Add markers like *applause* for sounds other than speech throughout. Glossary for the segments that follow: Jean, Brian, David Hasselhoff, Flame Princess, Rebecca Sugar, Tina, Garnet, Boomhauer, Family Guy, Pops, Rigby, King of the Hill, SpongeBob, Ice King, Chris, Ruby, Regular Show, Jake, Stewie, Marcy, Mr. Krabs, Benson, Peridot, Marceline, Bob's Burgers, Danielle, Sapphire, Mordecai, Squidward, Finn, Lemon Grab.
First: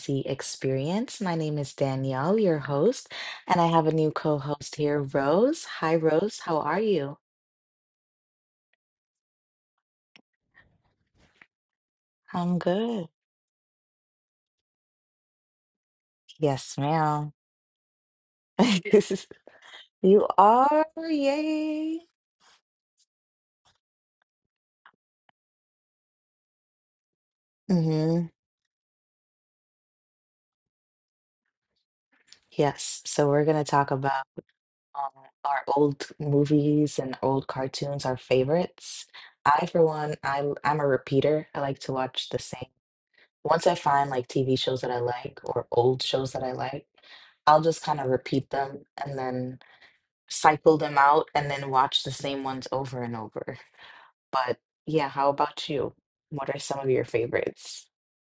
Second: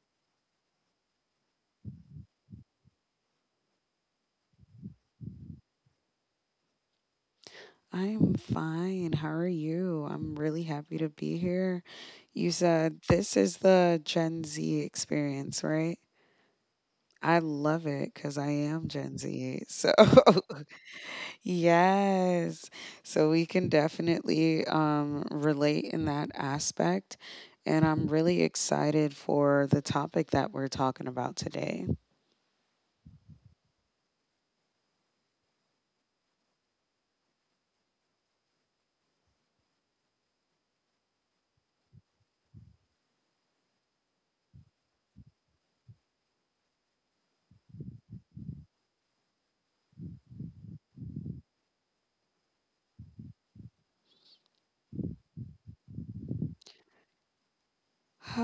Z Experience. My name is Danielle, your host, and I have a new co-host here, Rose. Hi, Rose. How are you? I'm fine. How are you? I'm really happy to be here. You I'm said good. this is the Gen Z experience, right? Yes, ma'am. I love it because I am Gen *laughs* Z. So, You are? *laughs* Yay. yes. So, we can definitely relate in that aspect. And Mm I'm hmm really excited for the topic that we're talking about today. Yes. So we're going to talk about um, our old movies and old cartoons, our favorites. I, for one, I, I'm a repeater. I like to watch the same. Once I find like TV shows that I like or old shows that I like, I'll just kind of repeat them and then cycle them out and then watch the same ones over and over. But yeah, how about you? What are some of your favorites? *sighs*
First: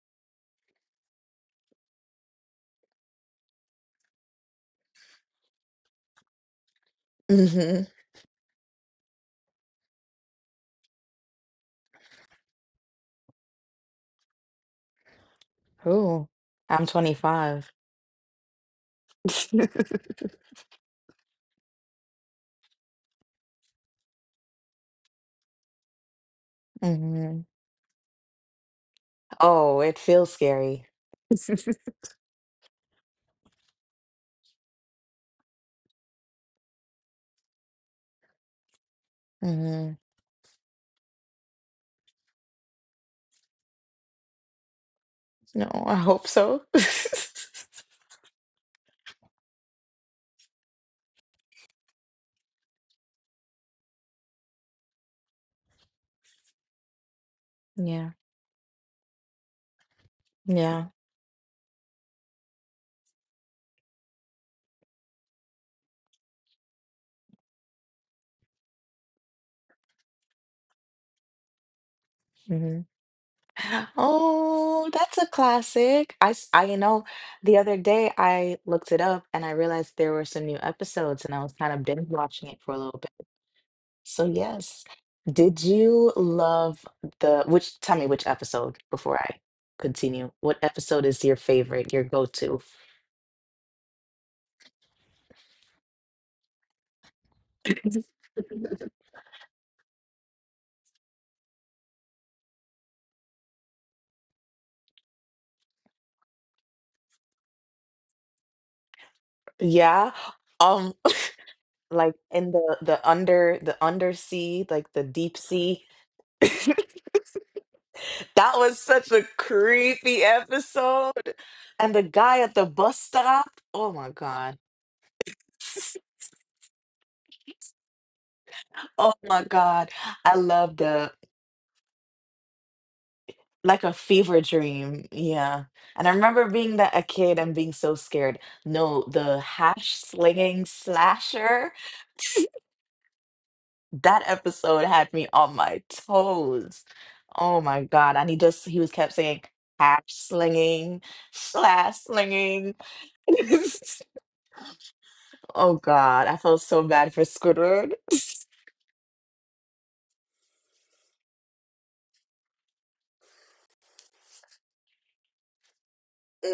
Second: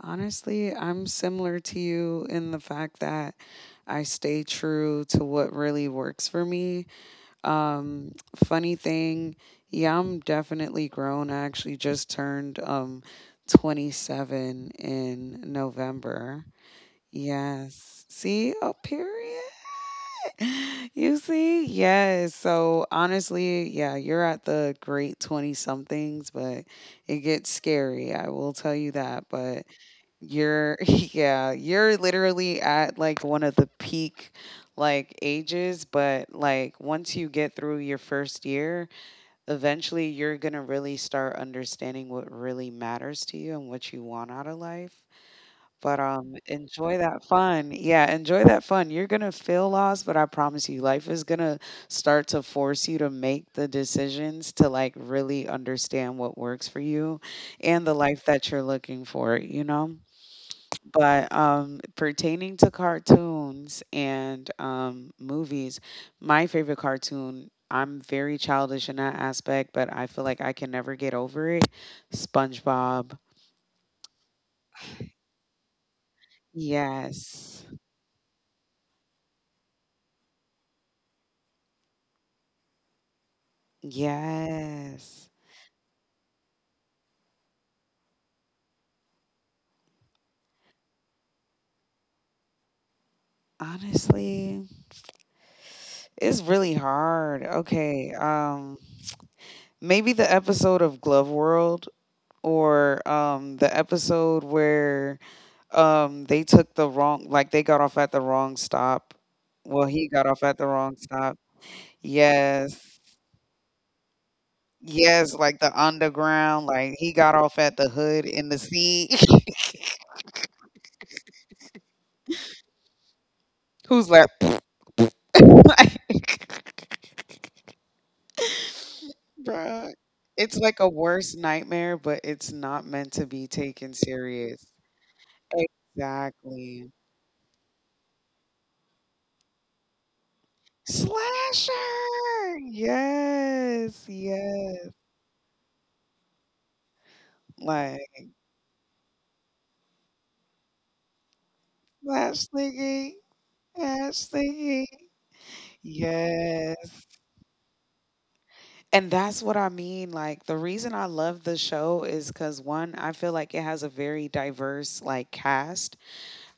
Honestly, I'm similar to you in the fact that I stay true to what really works for me. Hmm. Um, funny thing, yeah, I'm definitely grown. I actually just turned 27 in Oh. November. I'm 25. Yes. See, oh, period. *laughs* *laughs* You see, yes. So honestly, yeah, you're at the great 20 somethings, but it Hmm. gets scary. I will tell you that. But Oh, it feels you're scary. *laughs* yeah, you're *laughs* literally at like one of the peak like ages, but like once you get through your first year, Hmm. eventually you're going to really start understanding what really matters to you and what you want out of life. No, I But hope so. *laughs* enjoy that fun. Yeah, enjoy that fun. You're going to feel lost, but I promise you life is going to start to force you to make the decisions to like really understand what works for you and the Yeah. life that you're looking for, you know? Yeah. Yeah. But pertaining to cartoons and movies, my favorite cartoon, I'm very childish in that aspect, but I feel like I can never get over it. Hmm. SpongeBob. Oh, that's a classic. I the Yes. other day I looked it up and I realized there were some new episodes and I was kind of binge watching it for a little bit. So yes, Yes. did you love the, which, tell me which episode before I continue. What episode is your favorite, your go-to? Honestly, it's really hard. Okay. *laughs* Maybe the episode of Glove World or the episode where they took the wrong like, they got off at the wrong stop. Well, he Yeah. got off at the wrong Um, stop. *laughs* like in the Yes. the under the undersea, like the Yes, deep like the sea. underground, like he *laughs* got off at the hood in the That was sea. such a creepy episode. And the guy at the bus stop. *laughs* Oh Who's my like, *laughs* God. *laughs* like, Oh my bruh. God. I It's like love a the worst nightmare, but it's not meant to be like taken a fever serious. dream. Yeah. And I remember being Exactly. that a kid and being so scared. No, the hash slinging Slasher. slasher. *laughs* Yes, That yes. episode had me on my toes. Oh my Like God. And he just, he was kept saying hash slinging, slash slash slinging. thingy, slash *laughs* thingy. Oh God, I felt so Yes. bad for Squidward. *laughs* And that's what I mean. Like, the reason I love the show is because one, I feel like it has a very diverse, like, cast.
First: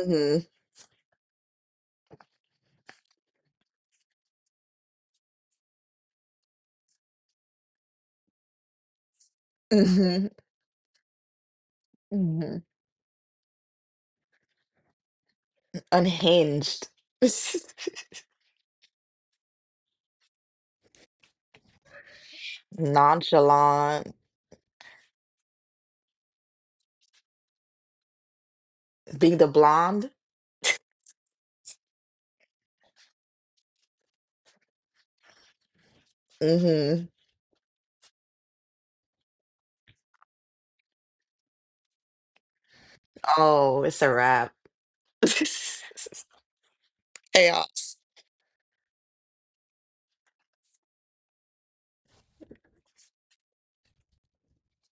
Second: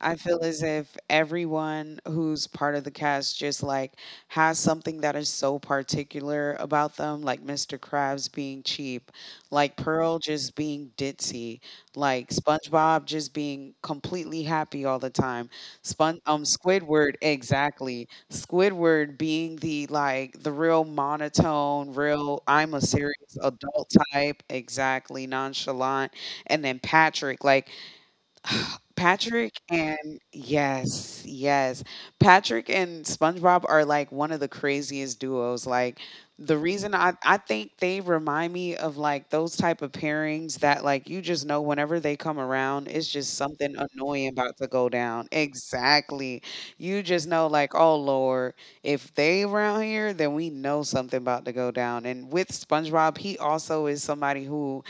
I feel as if everyone who's part of the cast just like has something that is so particular about them, like Mr. Krabs being cheap, like Pearl Hmm. just being ditzy, like Hmm. SpongeBob just being completely happy all the time. Unhinged, Squidward *laughs* exactly. Squidward being the like the real monotone, real I'm a serious adult nonchalant, type, exactly nonchalant. And then Patrick like *sighs* being the Patrick blonde. and yes, yes. Patrick and SpongeBob are like one of the craziest duos. Like the reason Hmm. I think they remind me of like those type of pairings that like you just know whenever they come around, it's just something Oh, it's a annoying wrap. about to go down. Exactly. You just *laughs* know like, Chaos. "Oh Lord, if they around here, then we know something about to go down." And with SpongeBob, he also is somebody who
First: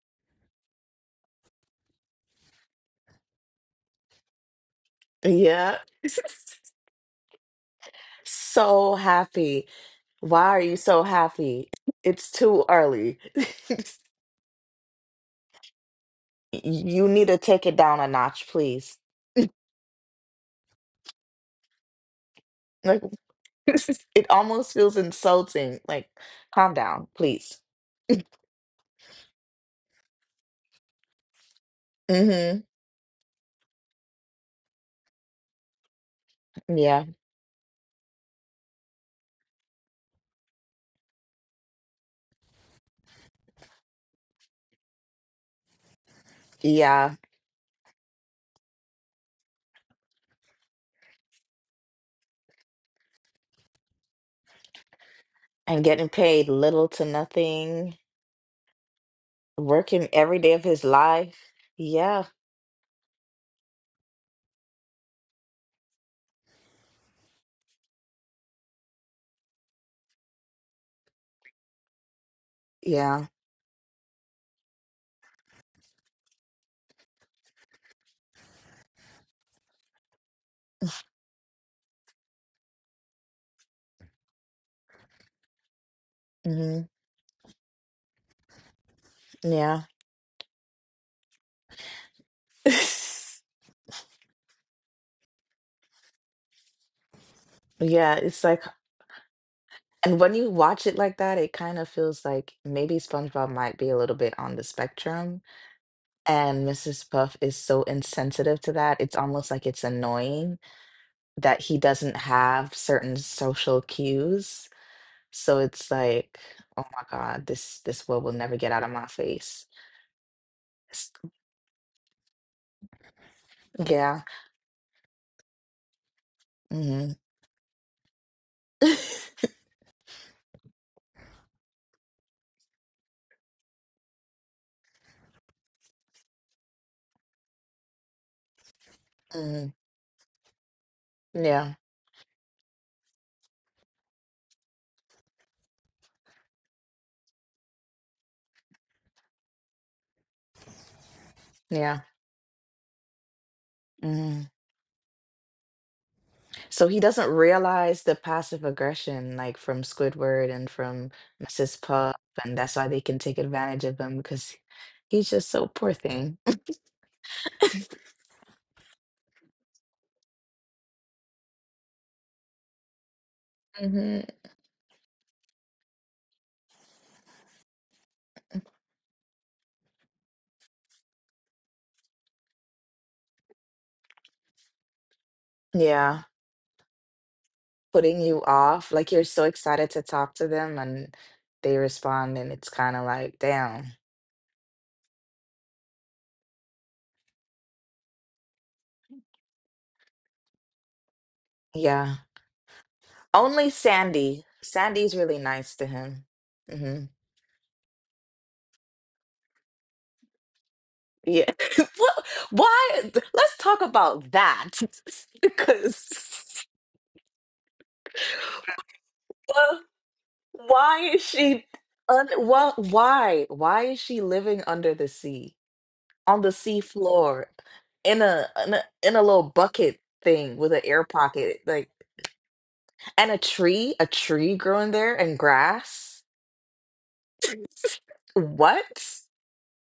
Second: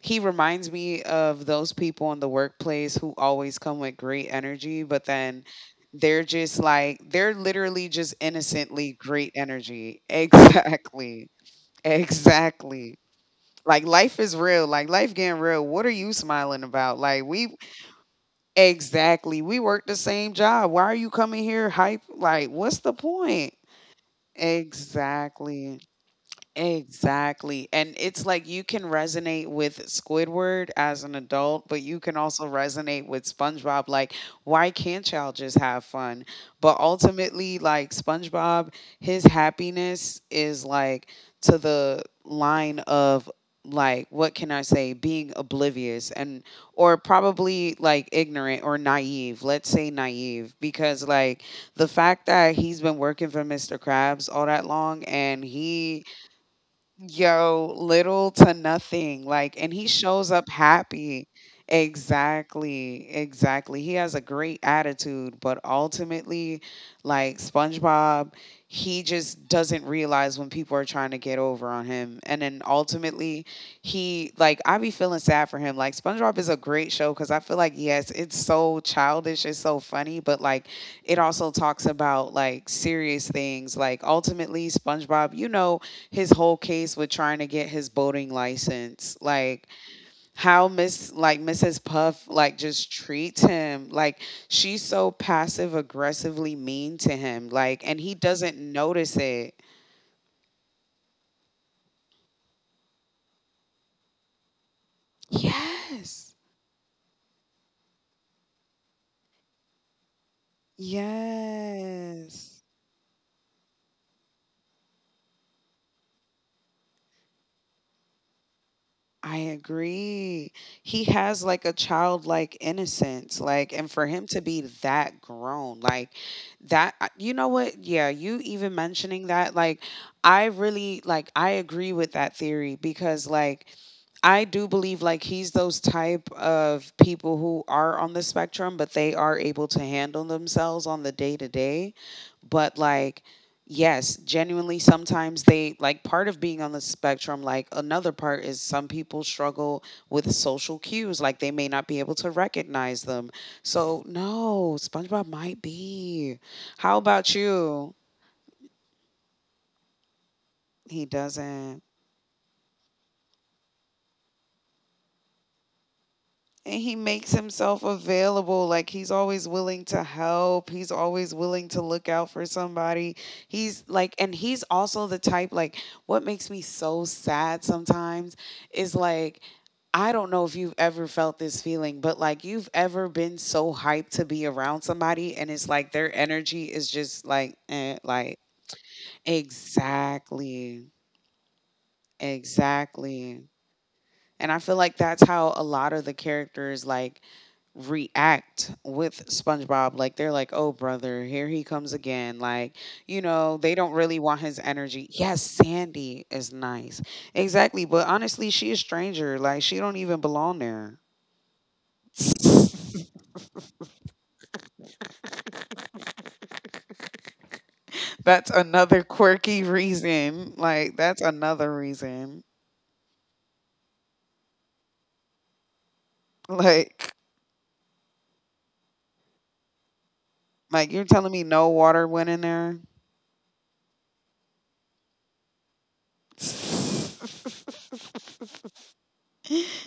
he reminds me of those people in the workplace who always come with great energy, but then Yeah. they're *laughs* just like they're literally just innocently So great happy. energy. *laughs* Why are you so Exactly. happy? *laughs* It's too Exactly. early. *laughs* Like life is real. Like life getting real. What are you smiling about? You Like need to we take it down a notch, please. exactly. We work the same job. Why are you coming here hype? Like what's the Like, point? *laughs* it almost feels Exactly. insulting. Like, calm down, please. Exactly. And it's like you can resonate with Squidward as an adult, but you can also Mm-hmm. resonate with SpongeBob. Like, why can't y'all just have fun? But Yeah. ultimately, like, SpongeBob, his happiness is like to the line of, like, what can I say, being oblivious and, or Yeah. probably like ignorant or naive. Let's say naive, because, like, the fact that he's been working for Mr. Krabs all that long and And he, getting paid little to Yo, nothing, little to nothing. Like, and he working shows every up day of his happy. life. Yeah. Exactly. Exactly. He has a great attitude, but ultimately, like SpongeBob, he just doesn't realize when people are trying to get over on him. And then Yeah. ultimately, he, like, I be feeling sad for him. Like, SpongeBob is a great show because I feel like, yes, it's so childish, it's so funny, but like, it also talks about like serious things. Like, ultimately, SpongeBob, you know, his whole Hmm. case with trying to get his boating license like Yeah. how miss like Mrs. Puff like just treats *laughs* him like she's so passive aggressively mean to him like and he Yeah. It's doesn't like, notice it, and when you watch it like that, it kind of feels like maybe SpongeBob might be a little bit on the spectrum. yes, And Mrs. Puff is so insensitive to that. It's almost like it's annoying that he doesn't yes. have certain social cues. So it's like, oh my God, this will never get out of my I face. agree. He It's- has like a childlike innocence, like, and for him yeah. to be that grown, like, that, I- Hmm. you know what? Yeah, you even mentioning that, like, I really, like, I agree with that theory because, like, I do believe, like, he's those type of people who are on the spectrum, but they are able Hmm. to handle themselves on the day *laughs* to Yeah. day but like yes genuinely sometimes they like part of being on the spectrum like another part is some people struggle with social cues like they may not be Yeah. able to recognize them so Hmm. no SpongeBob might be So how he doesn't about you realize the passive aggression, like from Squidward and he from doesn't Mrs. Puff, and that's why they can take advantage of him because he's just so poor thing. and he makes himself available like he's always willing to help, he's always willing to look out for somebody, he's like Hmm. and he's also the type like what makes me so sad sometimes is like I don't know if you've ever felt this feeling, but like you've ever been so hyped to be around somebody and it's like their Yeah, energy is just like, eh, putting like, you off, like you're so excited to talk to them, exactly, and they respond, and it's kind of exactly. like, damn. And I feel like that's how a lot of the characters like react with SpongeBob. Like they're like, "Oh brother, here he comes Yeah. again." Like, you know, they Only don't really want Sandy. his energy. Sandy's Yes, really nice to Sandy him. is nice. Hmm. Exactly, but honestly, she a stranger. Like she don't even belong there. Yeah. *laughs* What, why? *laughs* Let's talk about that *laughs* because That's another quirky well, reason. Like that's why is another she? Un, reason. well, why? Why is she living under the sea on the sea Like floor in in a little bucket thing with an like you're air telling me no pocket, like water went in there? and a tree growing there and grass? *laughs* What?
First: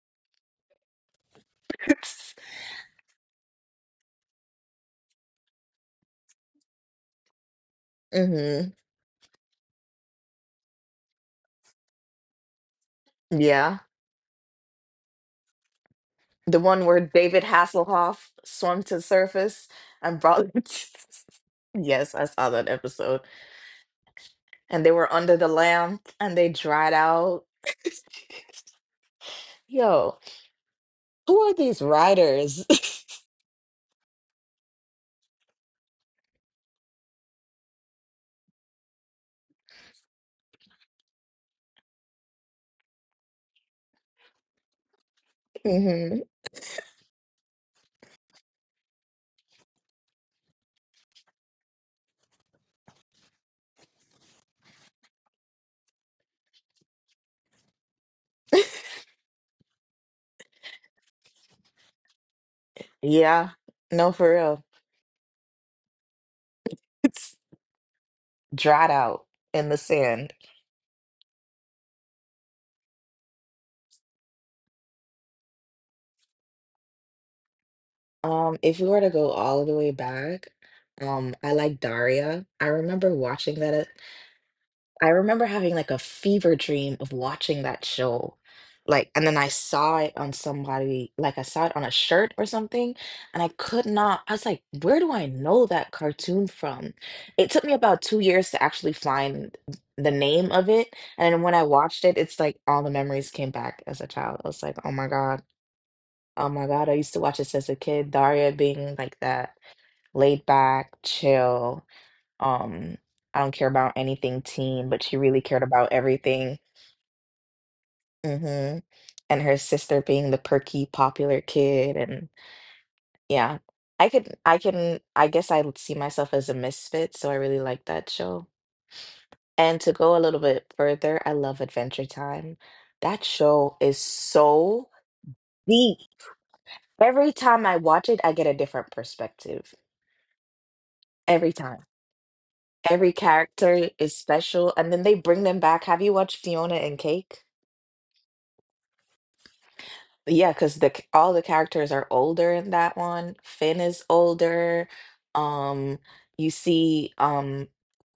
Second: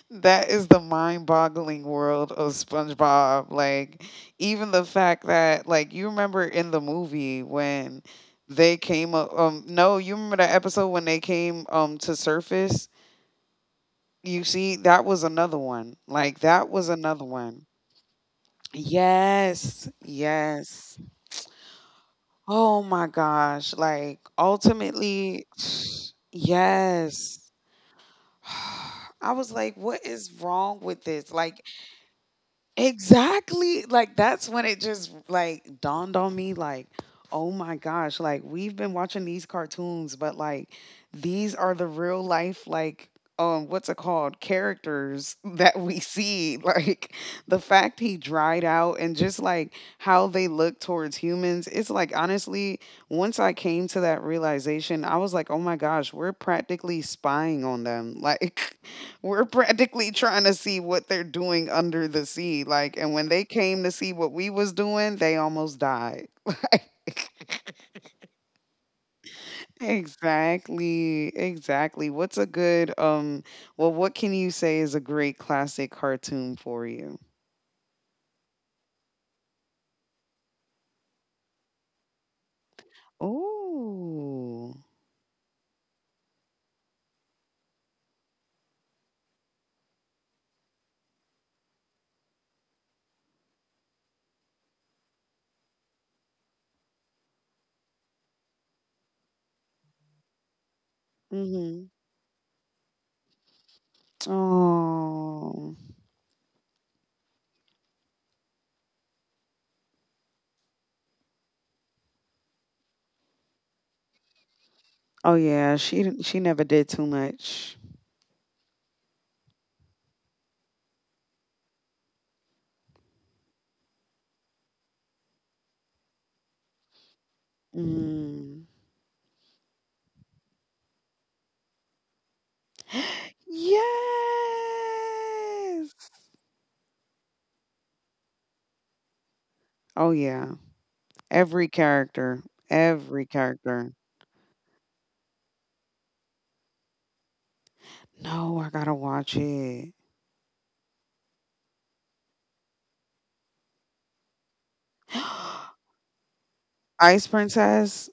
That is the mind-boggling world of *laughs* SpongeBob. Like even the fact that like you remember in the movie when Hmm. they came up no, you remember the episode when they came to surface? Yeah. You see that was another one. Like The that one was where another David one. Hasselhoff swam to the surface Yes. and brought. Yes. *laughs* Yes, I saw that Oh my episode. gosh. Like And they were under the ultimately lamp *sighs* and they dried out. yes. *laughs* *sighs* I was like what Yo, is wrong with this? who are Like these writers? *laughs* exactly. Like that's when it just like dawned on me like, oh my gosh, like we've been watching these cartoons, but like these are the real life like what's it called characters *laughs* that we Hmm. see *laughs* like the fact he dried out and just like how they look towards humans it's like honestly once I came to that realization I was like oh my gosh we're practically spying on them *laughs* like we're practically trying to see what they're doing under the sea like and when they Yeah, came to no, see for what we real. was doing they almost died *laughs* like It's dried out in the sand. exactly exactly what's a good well what can you say is a great classic cartoon for you? If we were to go all the way back, I like Daria. I remember watching that. Oh. I remember having like a fever dream of watching that show. Like, and then I saw it on somebody, like I saw it on a shirt or something, and I could not, I was like, where do I know that cartoon from? It took me about 2 years to actually find the name of it. And then when I Mhm. watched it, it's like all the memories came back as a child. I was like, Oh. oh my God, I used to watch this as a kid, Daria being like that laid back, chill. Um, I don't care about anything teen, but she Oh really cared yeah, about she didn't- she everything. never did too much. Hmm. And her sister being the perky, popular kid, and yeah, I guess I would see myself as a misfit, so I really like that show. Mm. And to go a little bit further, I love Adventure Time. That show is Yes. so deep. Every time I watch it, I get a different perspective. Oh yeah. Every Every time. character. Every Every character character. is special, and then they bring them back. Have you watched Fiona and Cake? No, I gotta watch it. Yeah, because the c- all the characters are older in that one. Finn is older. Um, *gasps* you see, Ice Princess.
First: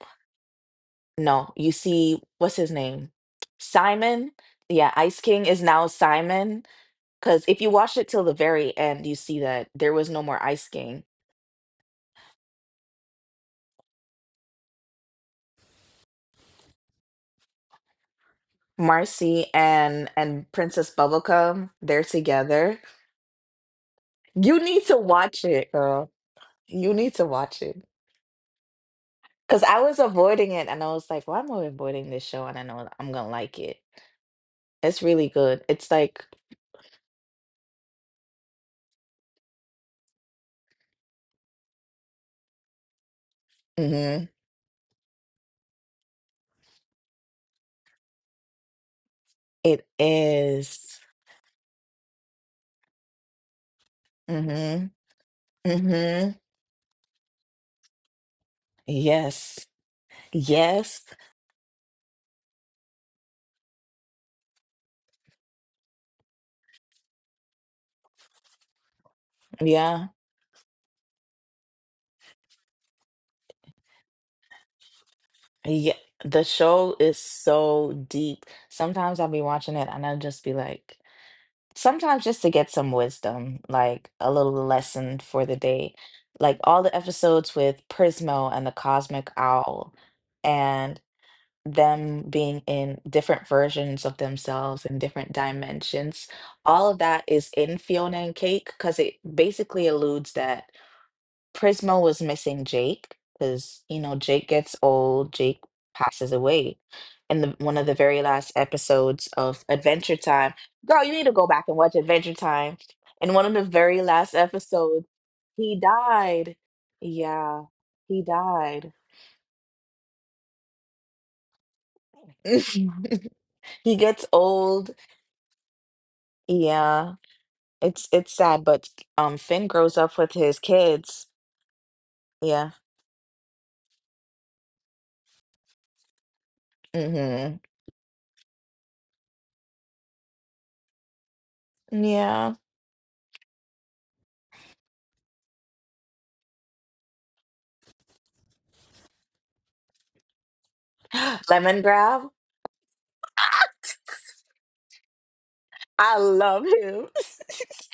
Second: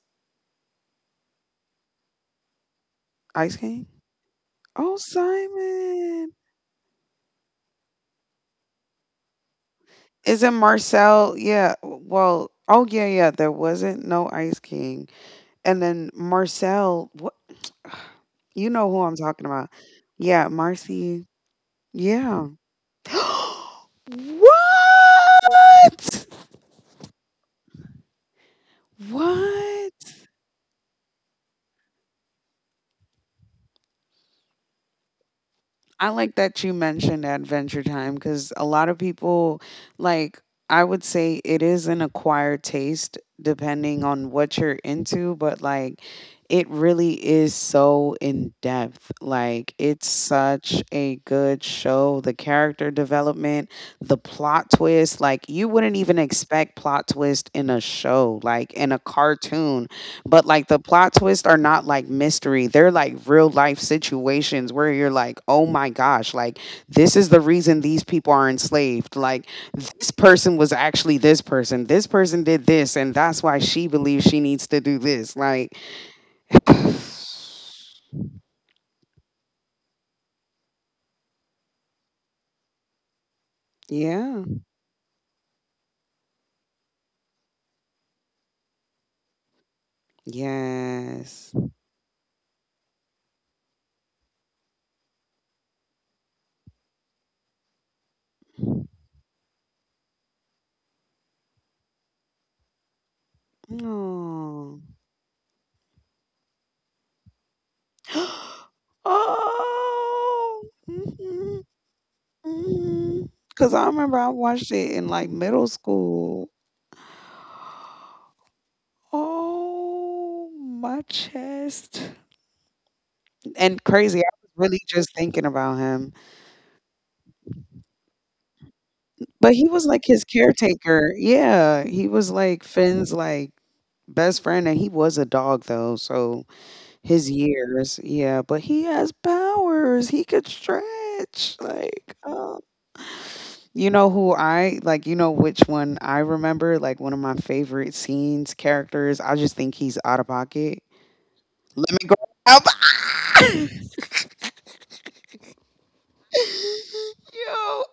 no, you see, what's his name? Ice King? Simon. Yeah, Oh, Ice King is now Simon. Simon. Because if you watch it till the very end, you see that there was no Is more it Ice King. Marcel? Yeah. Well, oh, yeah, yeah. There wasn't no Ice King. And then Marcel. What? *sighs* You know who I'm talking Marcy about. And Yeah, Princess Marcy. Bubblegum, they're Yeah. together. *gasps* What? You need to watch it, girl. You need to watch it. Because I was What? avoiding it and I was like, well, I'm avoiding this show and I know I'm gonna like it. It's really good. It's I like like that you mentioned Adventure Time because a lot of people, like, I would say it is an acquired taste depending hmm on what you're into, but like, it really is so in depth. Like, it it's such is. a good show. The character development, the plot Mm-hmm. twist, like, you wouldn't even Mm-hmm. expect plot twist in a show, like, in a Yes. cartoon but like the Yes. plot twists are not like mystery, they're like real life situations where you're like oh my gosh like this is the reason these people are enslaved like Yeah. this person was actually this person, this person did this and that's why she believes she needs to do this like *sighs* Yeah. The show is so deep. Sometimes I'll be watching it and I'll just be like, sometimes just to get some wisdom, like a yeah. little lesson for the day. Like all the episodes with Prismo and the Cosmic Owl. And. Yes. Them being in different versions of themselves in different dimensions. All of that is in Fiona and Cake because it basically alludes that Prismo was missing Jake because, you know, Jake gets Oh. old, Jake passes away. In the, one of the very *gasps* last episodes of Adventure Time, Oh, girl, you need to go back and watch Adventure Time. In one of the because I very remember I last watched it episodes, in like middle he school. died. Yeah, he died. Oh, my chest. *laughs* And he crazy, gets I was really old. just thinking about him. Yeah, it's sad, but But Finn he was grows like up his with his caretaker. kids. Yeah, he was like Yeah. Finn's like best friend and he was a dog though, so his Mm-hmm. years. Yeah, but he has powers. He could stretch. Like, Yeah. You know who I like, you know which one I remember, like one of my favorite scenes, characters. I just think he's out of pocket. *gasps* Lemon Let me go Grab. out. *laughs* I love him. Yo,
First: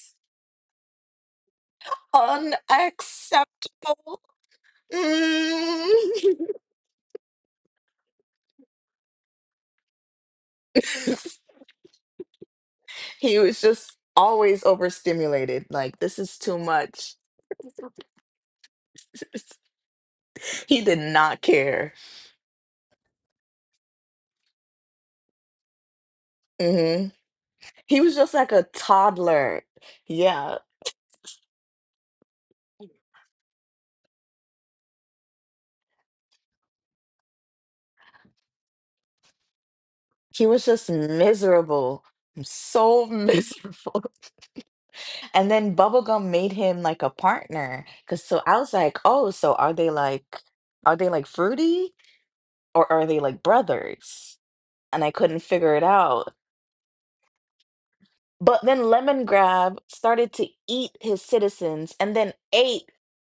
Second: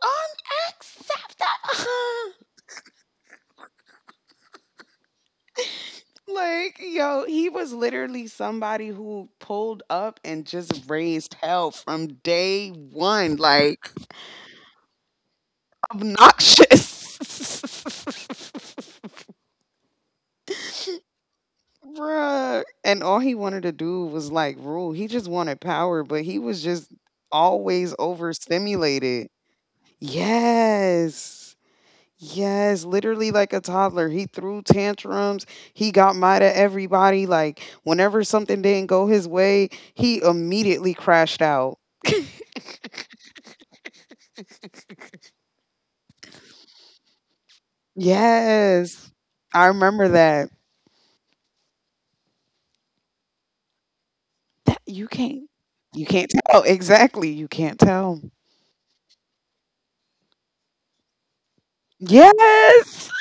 *laughs* unacceptable. *laughs* Unacceptable. Mm. Like, yo, he was literally somebody who pulled up and just raised *laughs* hell from day one. He was Like, just always overstimulated. Like, this is too much. obnoxious. *laughs* *laughs* He did not care. Bruh. And all he wanted to do was like rule. He just wanted power, but he was just Hmm. always He was just like a overstimulated. toddler. Yeah. Yes. Yes, literally like a toddler. He threw tantrums. He got mad at everybody. Like, whenever something didn't go his way, he He was just immediately crashed out. miserable, so *laughs* miserable. And then Bubblegum made him like a partner. Cause so I was like, Yes, oh, so I remember that. are they like fruity or are they like brothers? That And I couldn't figure it you can't out. tell exactly. You can't tell. But then Lemon Grab started to eat his citizens and then ate Yes,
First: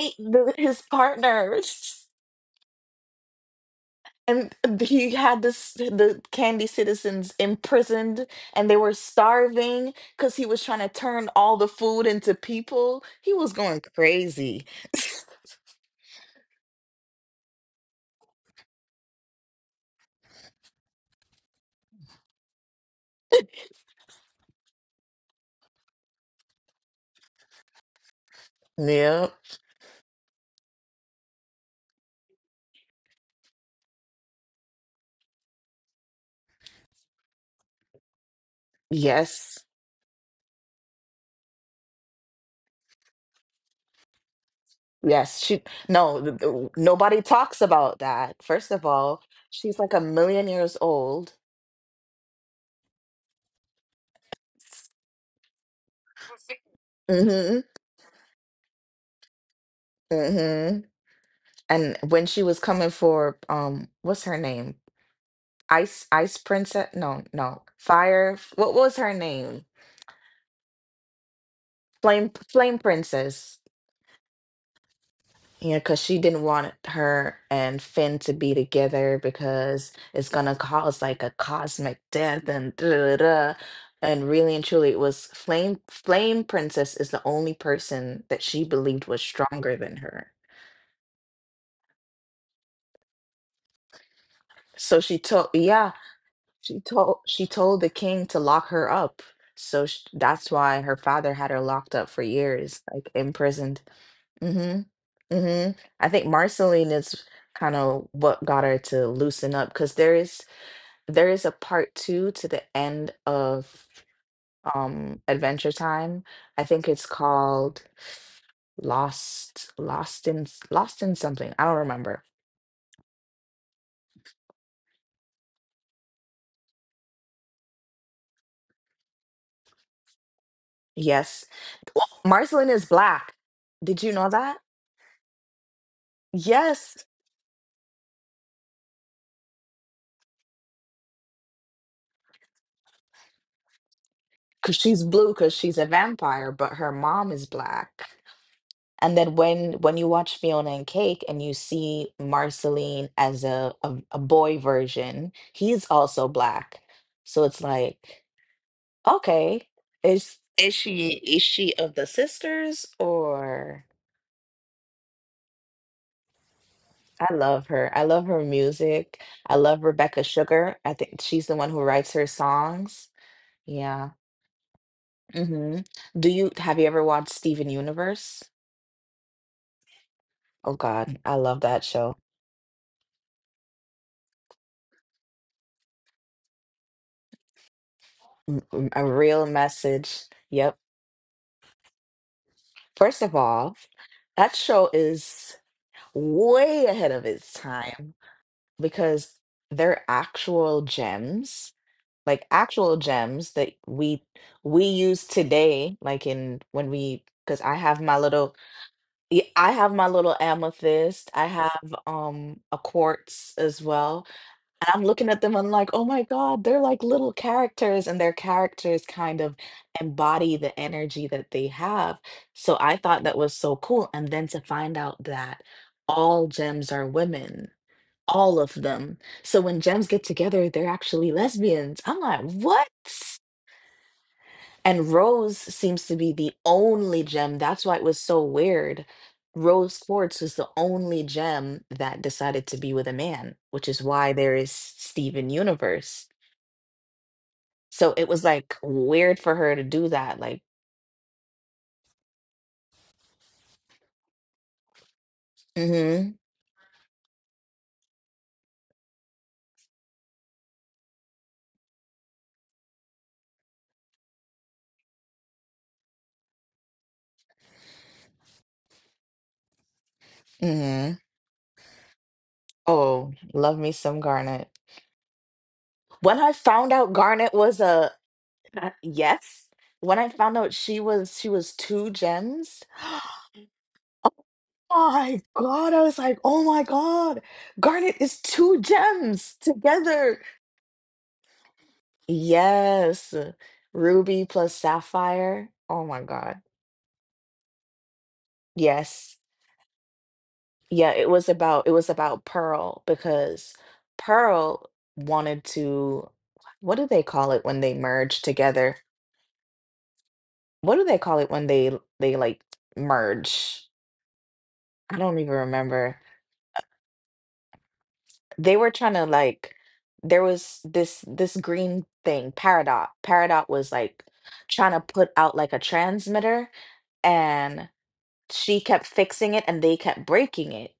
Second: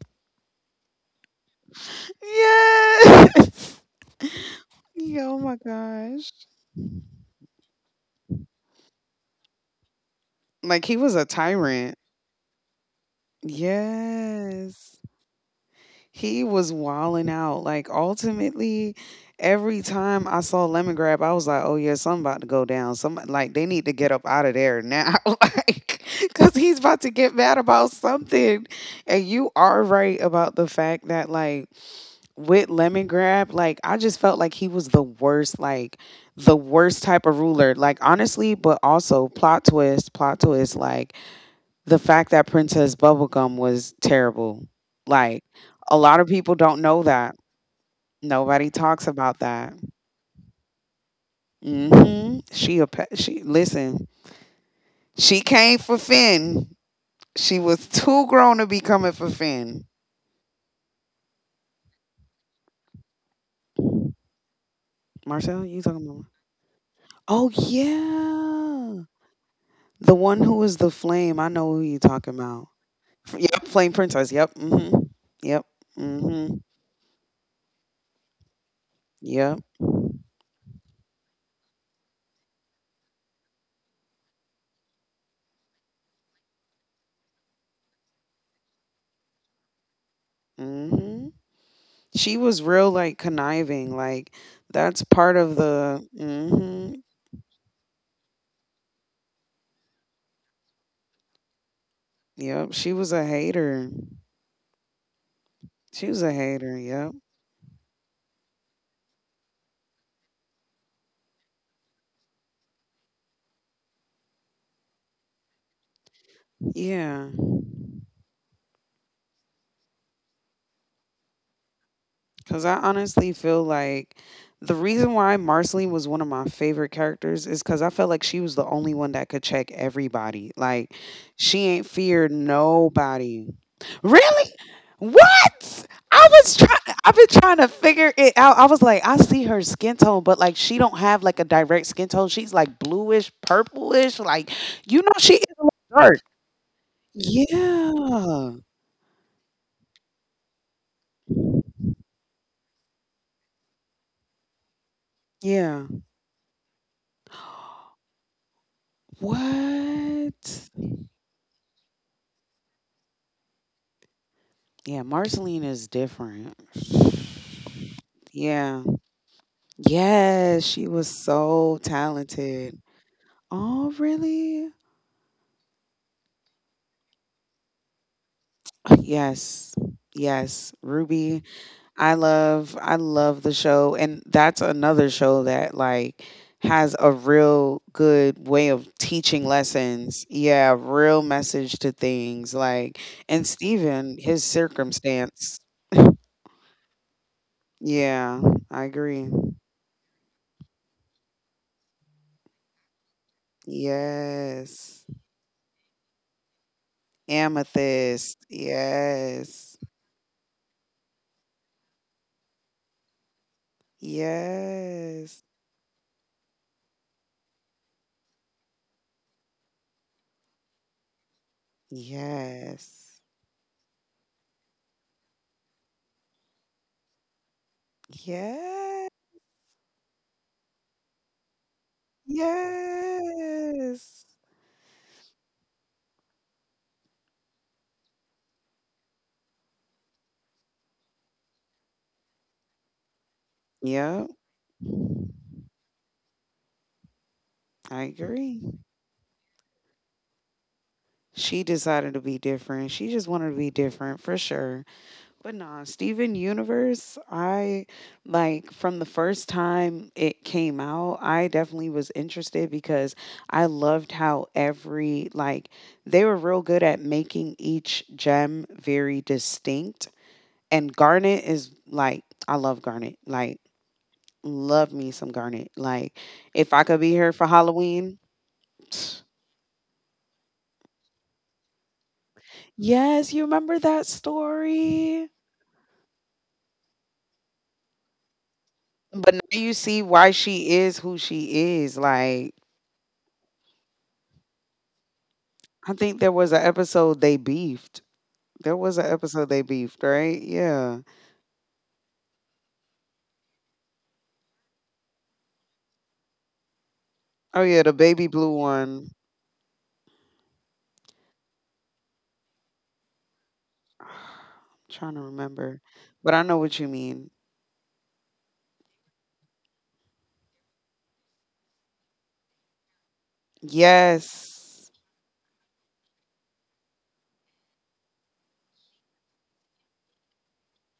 ate the, his partners. *laughs* *laughs* yes. *laughs* and he Yeah, oh had my this the gosh! candy citizens imprisoned and they were starving because he was trying Like to he was a turn all the tyrant. food into people he was going crazy Yes. He was wilding out. Like ultimately, every time I saw Lemon Grab, I was like, "Oh yeah, something about to go down. Some like they need to get up out of there now, *laughs* like because he's about to get mad about something." *laughs* And yeah you are right about the fact that like with Lemon Grab, like I just felt like he was the worst, like the worst type of ruler. Like honestly, but also plot yes twist, plot twist. Like the fact that Princess Bubblegum was terrible. yes Like she a lot no of th- th- people don't know nobody that. talks about that Nobody first of talks all about that. she's like a million years old. Mhm. She a she listen. She came for Finn. She Hmm. was too grown to be coming for Finn. Hmm. And when she was coming for what's her name Marcel, you ice talking about? ice princess no Oh no fire what was yeah, her name the one who was the flame. I know who you Flame talking about. Flame Princess. Yep, flame princess. Yep. Mhm. Yep. Yeah, because she didn't Mhm. want her and Finn to be together Yep. because it's gonna cause like a cosmic death and da da da. And really and truly, it was Flame Flame Princess is the only person that she believed was stronger than her. Mhm. She was real like conniving. Like So that's she part told, of yeah, the. she told she told the king to lock her up. So sh that's why her father had her locked up for Yep. years, She like was a imprisoned. hater. Mm-hmm. Mm-hmm. She I was think a hater. Marceline Yep. is kind of what got her to loosen up because there is a part two to the end of Adventure Time. I think it's Yeah. called Lost Lost in s- Lost in something. I don't remember. Because I honestly feel like the reason why Marceline was one of my favorite characters is because I felt like she was the only one that could check everybody. Like, Yes. she ain't feared Marceline is black. nobody. Did you know Really? that? What? I was trying. Yes. I've been trying to figure it out. I was like, I see her skin tone, but like she don't have like a direct skin tone. She's like bluish, purplish. Like Because you she's know, blue she is because a she's little a dark. vampire, but her mom is black. Yeah. And then when you watch Fiona and Cake and you see Marceline as a boy version, Yeah. he's also black. So it's like, okay, is What? is she is she of the sisters or Yeah, Marceline is different. I love her. I love her Yeah. music. I love Rebecca Yes, Sugar. she I was think she's the one so who writes her talented. songs. Oh, Yeah. really? Hmm. Do you have you ever watched Steven Universe? Yes. Yes, Oh God, I Ruby. love that I show. love I love the show and that's another show that like has a real good M- way of m- A teaching real message. lessons. Yeah, Yep. real message to things like First of and all, Steven, his that show is circumstance. way ahead of its time Yeah, I agree. because they're actual gems, like actual gems that we Yes. use today, like in when we because I have my Amethyst. little y- I Yes. have my little amethyst. I have a quartz as well. And I'm looking at Yes. them, I'm like, oh my God, they're like little characters, and their characters kind of embody the energy that they have. So I Yes. thought that was so cool. And then to find out that all gems are women, all of Yes. them. So when gems get together, they're actually lesbians. I'm like, what? Yes. And rose seems to be the only gem. That's why it was so weird. Rose quartz was the only gem that decided to be with a man, which is Yep. why there is Steven Universe. I So it was agree. like weird for her to do that. Like, She decided to be different. She just wanted to be different for sure. But nah, Steven mm Universe, I like from the first time it came out, I definitely was interested because I loved how every like they were real good at making each gem very distinct. And mm hmm. Garnet is like I love Garnet. Oh, Like love me some Garnet. love me some Garnet. Like When I if I found could be out here for Garnet was a Halloween. *sniffs* *laughs* *tsk* yes, when I found out she was two gems, Yes, you *gasps* remember that oh story? my God. I was like, oh my God. Garnet is two But now gems you see why together. she is who she is. Like Yes. Ruby plus sapphire. I Oh my think there was God. an episode they beefed. There was an Yes. episode they beefed, right? Yeah. Yeah, it was about Pearl because Pearl wanted to, what do they call it Oh when yeah, they the baby merge blue together? one. What do they call it when they merge? *sighs* I'm trying I to don't even remember, remember. but I know what you mean. They were trying to like, there was this green thing, Peridot. Peridot was like Yes, trying to put out like a transmitter, and she kept fixing it and they kept breaking it.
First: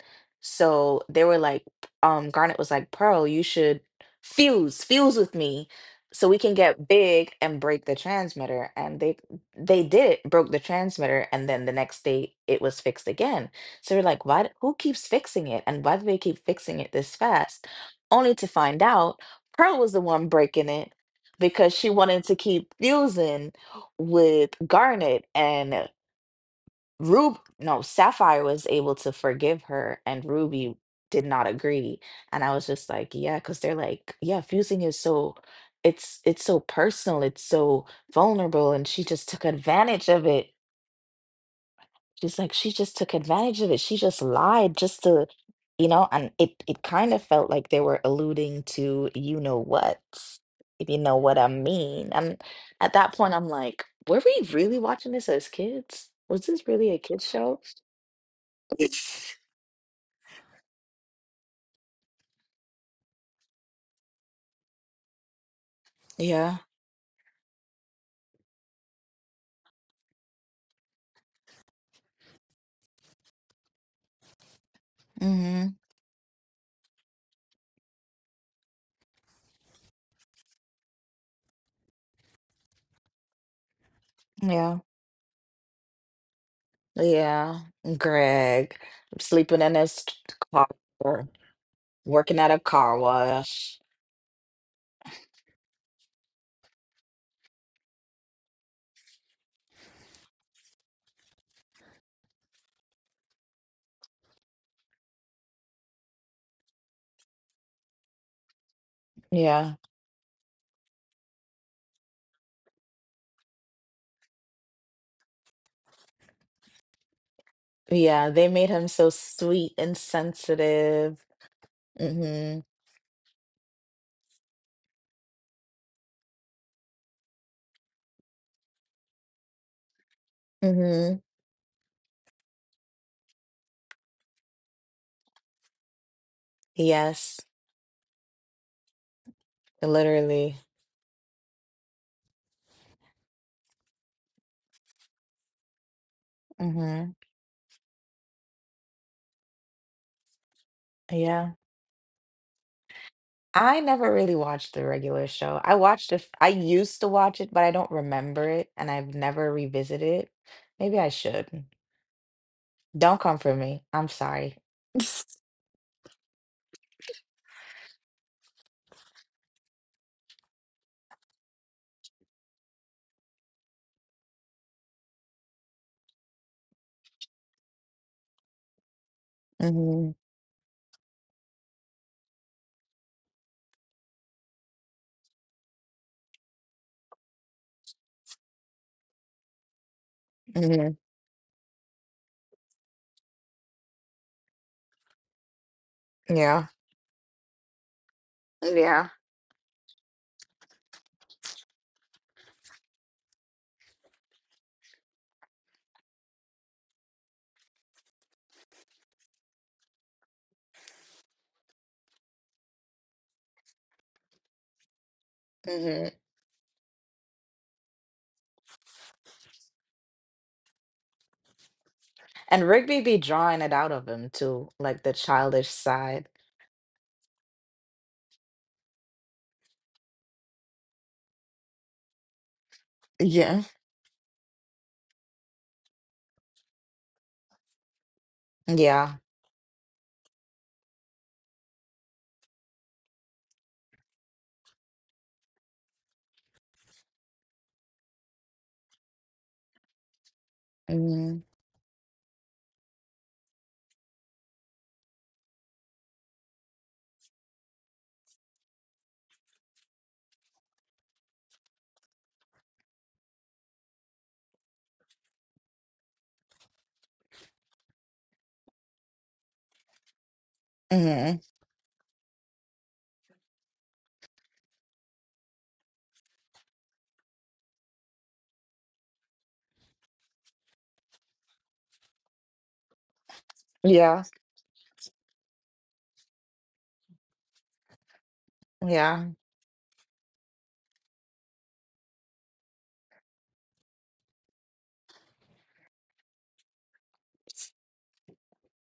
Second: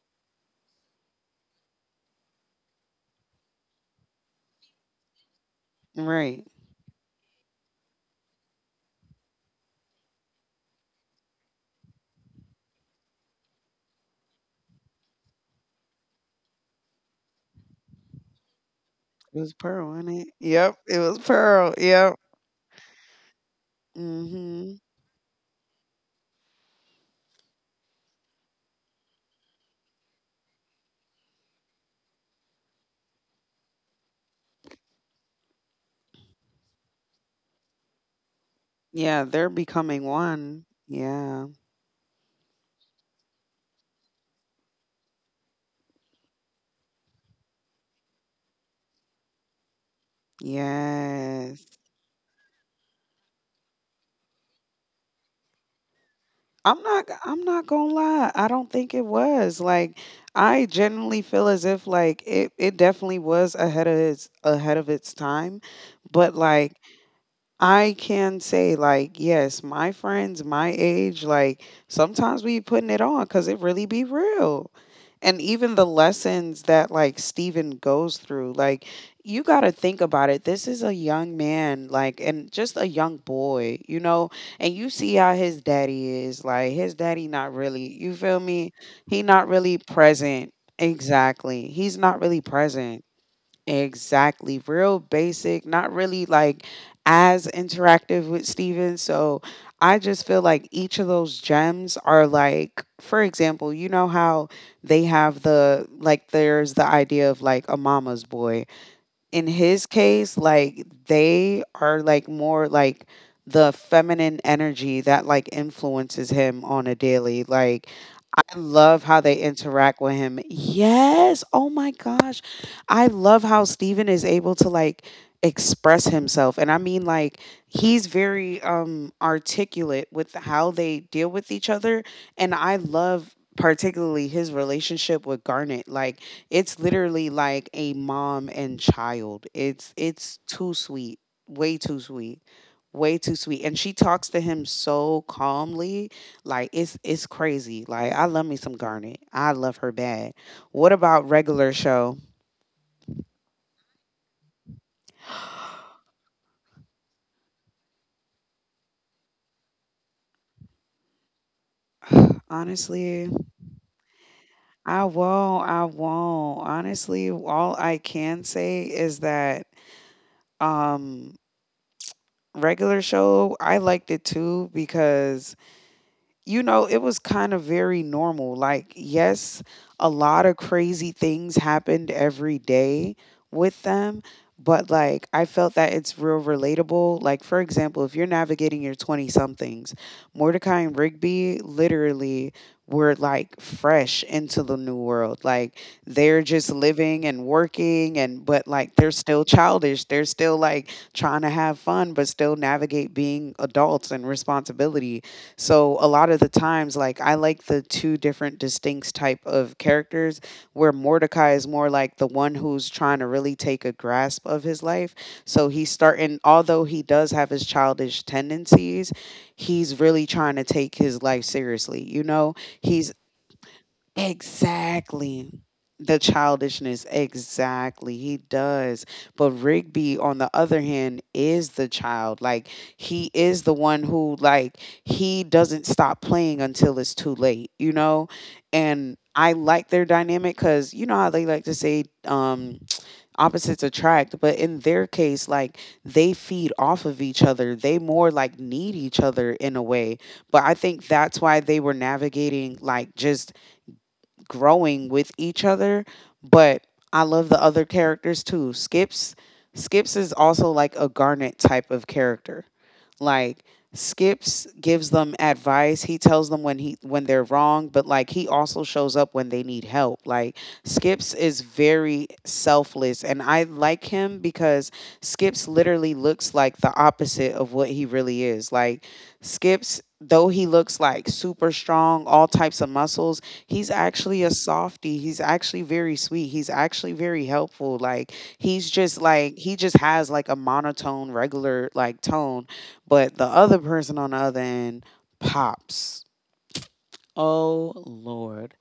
So they were like, Garnet was like, Pearl, you should fuse, fuse with me so we right. can get big and break the transmitter. And they did it, broke the transmitter, and then the next day it was fixed again. So we're like, who keeps fixing it? And why do they keep fixing it this fast? Only to find out It was Pearl Pearl, was the wasn't it? one breaking Yep, it it was Pearl. because she Yep. wanted to keep fusing with Mhm. Garnet. And Rube, no, Sapphire was able to forgive her, and Ruby did not agree. And I was just like, yeah, because they're like, yeah, fusing is so, it's so personal, it's so vulnerable, and she Yeah, just took they're becoming advantage of it. one. Yeah. She's like, she just took advantage of it. She just lied just to, you know, and it kind of felt like they were alluding to you know what, if you know what I Yes. mean. And at that point, I'm like, were we really watching this as kids? Was this I'm really a not kids I'm show? not gonna lie. I don't think it was. Like I genuinely feel as if like it definitely was ahead of its time. But Yeah. like I can say like yes, my friends my age like sometimes we putting it on cuz it really be real. And even Hmm. the lessons that like Steven goes through like you got to think about it. This is a young man like and just a young boy, you know? And Yeah. you see how his daddy is like his daddy not Yeah. really, you feel me? Greg. He not Sleeping in really his present. car, Exactly. He's not working really at a car present. wash. Exactly. Real basic, not really like as interactive with Steven. So I just feel like each of those gems are like, for example, you know how they have the, like, there's the idea of like a mama's boy. In Yeah. his case, like, they are like more like the feminine energy that like influences him on a daily. Like, Yeah. I They made him love so how they sweet and interact with him. sensitive. Yes. Oh my gosh. Hmm. I love how Steven is able to like express himself. And I mean like he's very articulate with how they Hmm. deal with each other. And I love particularly his relationship with Garnet. Like it's literally Yes. like a mom and child. It's Literally. too sweet. Way too sweet. Way too sweet. And she talks to him so calmly like it's Hmm. it's crazy. Like I love me some Garnet. I love her bad. What about Yeah. regular show? I never really watched the regular show. I watched it. I used to watch it, but I don't remember it, and I've never revisited it. Maybe I should. *sighs* Don't Honestly, come for me. I'm sorry. I *laughs* won't. I won't. Honestly, all I can say is that um regular show I liked it too because it was kind of very normal. Like, yes, a Hmm. lot of crazy things happened every day with them, but like, I felt that it's real relatable. Like, for example, if you're navigating your 20 somethings, Mordecai Hmm. and Rigby literally were like fresh into the new world. Like, they're Yeah. just living and working, and but like, they're Yeah. still childish. They're still like trying to have fun, but still navigate being adults and responsibility so a lot of the times, like I like the two different distinct type of characters where Mordecai is more like the one who's trying to really take a grasp of his life. So he's Hmm. starting, although he does have his childish tendencies, he's really trying to take his life seriously. You know, And Rigby he's be drawing it out of him too, like the Exactly. childish The side. childishness, exactly. He does. But Rigby, on the other hand, is the child. Like, he is Yeah. the one who, like, he doesn't stop playing until it's too late, you know? And Yeah. I like their dynamic because, you know, how they like to say *tsk* opposites attract. But in their case, like, they feed off of each other. They more, like, need each other in a way. But I think that's Hmm. why they were navigating, like, just growing with each other, but I love the other characters too. Skips is also like a Garnet type of character. Like Skips gives them advice. He tells them when they're wrong, but like he also shows up when they need help. Like Skips Hmm. is very selfless and I like him because Skips literally looks like the opposite of what he really is. Like Skips though he looks like super strong, all types of muscles, he's Yeah. actually a softie. He's actually very sweet. He's actually very helpful. Like he's just Yeah. like he just has like a monotone regular like tone but the other person on the other end, Pops. Oh Lord.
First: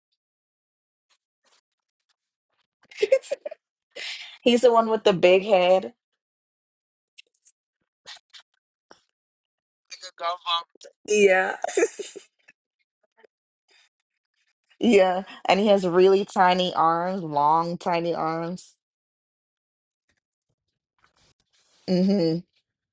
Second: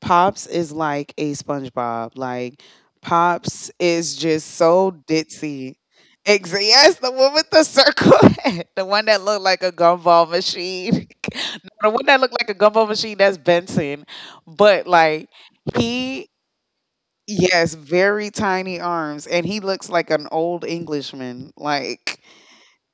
Pops is like a SpongeBob. Like *laughs* Pops is just He's the one so with the big ditzy. head. Like Ex- yes, the one with the circle *laughs* head. The one that looked like a a gumball gobbler. machine. *laughs* Yeah. No, the one that looked like a gumball machine, that's Benson. But Yeah. like And he has really he tiny arms, yes, long, tiny very arms. tiny arms and he looks like an old Englishman. Like Hmm.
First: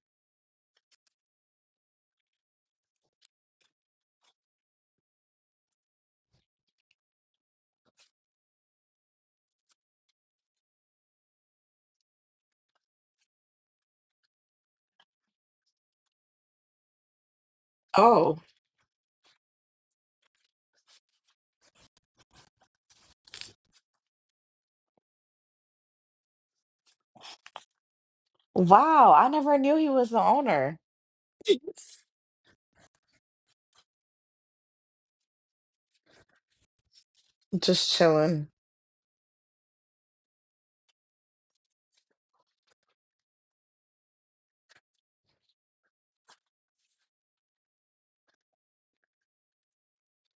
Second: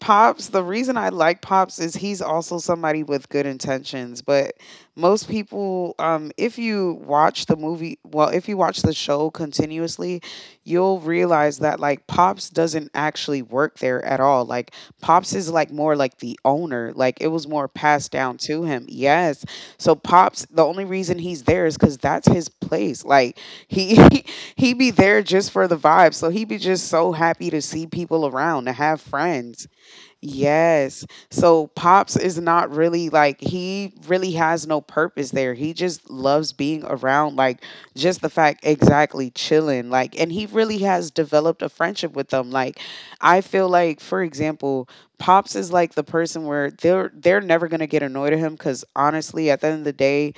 Pops, the reason I like Pops is he's also somebody with good intentions. But most people, if you watch the movie, well, if you watch the show continuously, you'll realize that like Pops doesn't actually work there at all. Like Pops is like more like the owner. Like it was more passed down Oh, to him. Yes. So Pops, the only reason he's there is because that's his place. Like he *laughs* he be there just for the vibe. So he be just so happy to see people around, to have wow. I never friends. knew he was the owner. Yes. So *laughs* Pops is not really like he really has no purpose there. He just loves being around like Just just the chilling. fact exactly chilling like and he really has developed a friendship with them. Like I feel like for example, Pops is like the person where they're never going to get annoyed at him cuz honestly at the end of the day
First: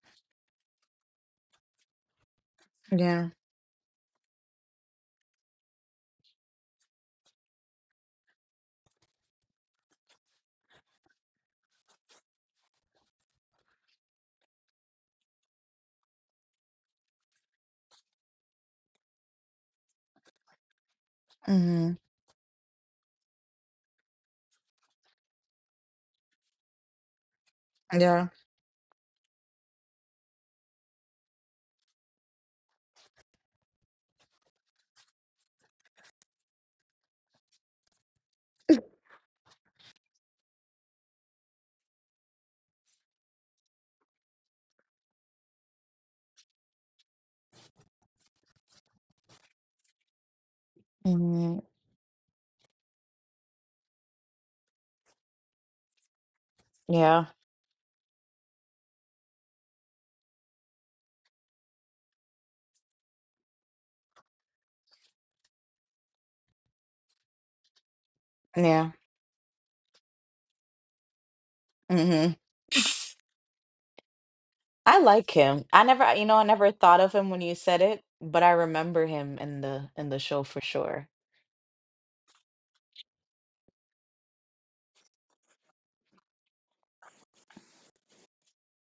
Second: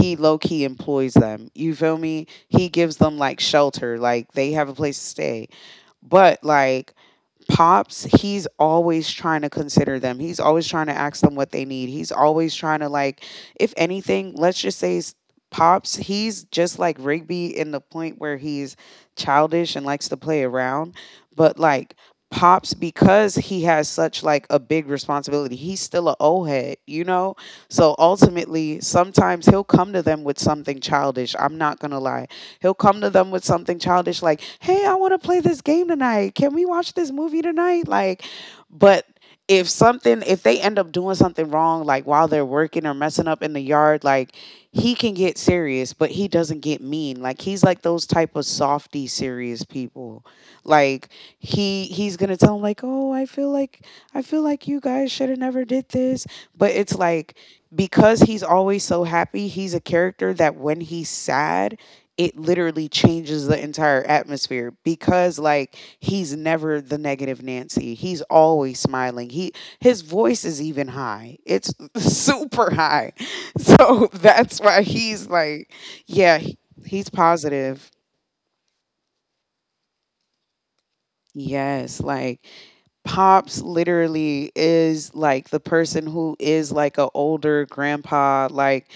he low key employs them. You feel me? He gives them Yeah. like shelter, like they have a place to stay. But like pops, he's always trying to consider them. He's always trying to ask them what they need. He's always trying to like, if anything, let's just say pops. He's just like Rigby in the point where he's childish and likes to play around, but Hmm. like pops because he has such like a big responsibility he's still a old head you know so Yeah. ultimately sometimes he'll come to them with something childish I'm not gonna lie he'll come to them with something childish like, "Hey, I want to play this game tonight. Can we watch this movie tonight?" Like, but if something if they end up doing something wrong like while they're working or messing up in the yard like he can get serious but he doesn't get mean like he's like those type of softy serious people like Hmm. he's gonna tell them, like oh I feel like you guys should have never did this but it's Yeah. like because he's always so happy he's a character that when he's sad it literally changes the entire atmosphere because like he's never the negative Nancy. He's always Yeah. smiling. He his voice is even high. It's *laughs* Hmm. super high. So that's why I he's like him. like I never, you know, yeah, I never thought he's of him when you said positive. it, but I remember him in the show for sure. Yes, like Pops literally is like the person who is like a older grandpa like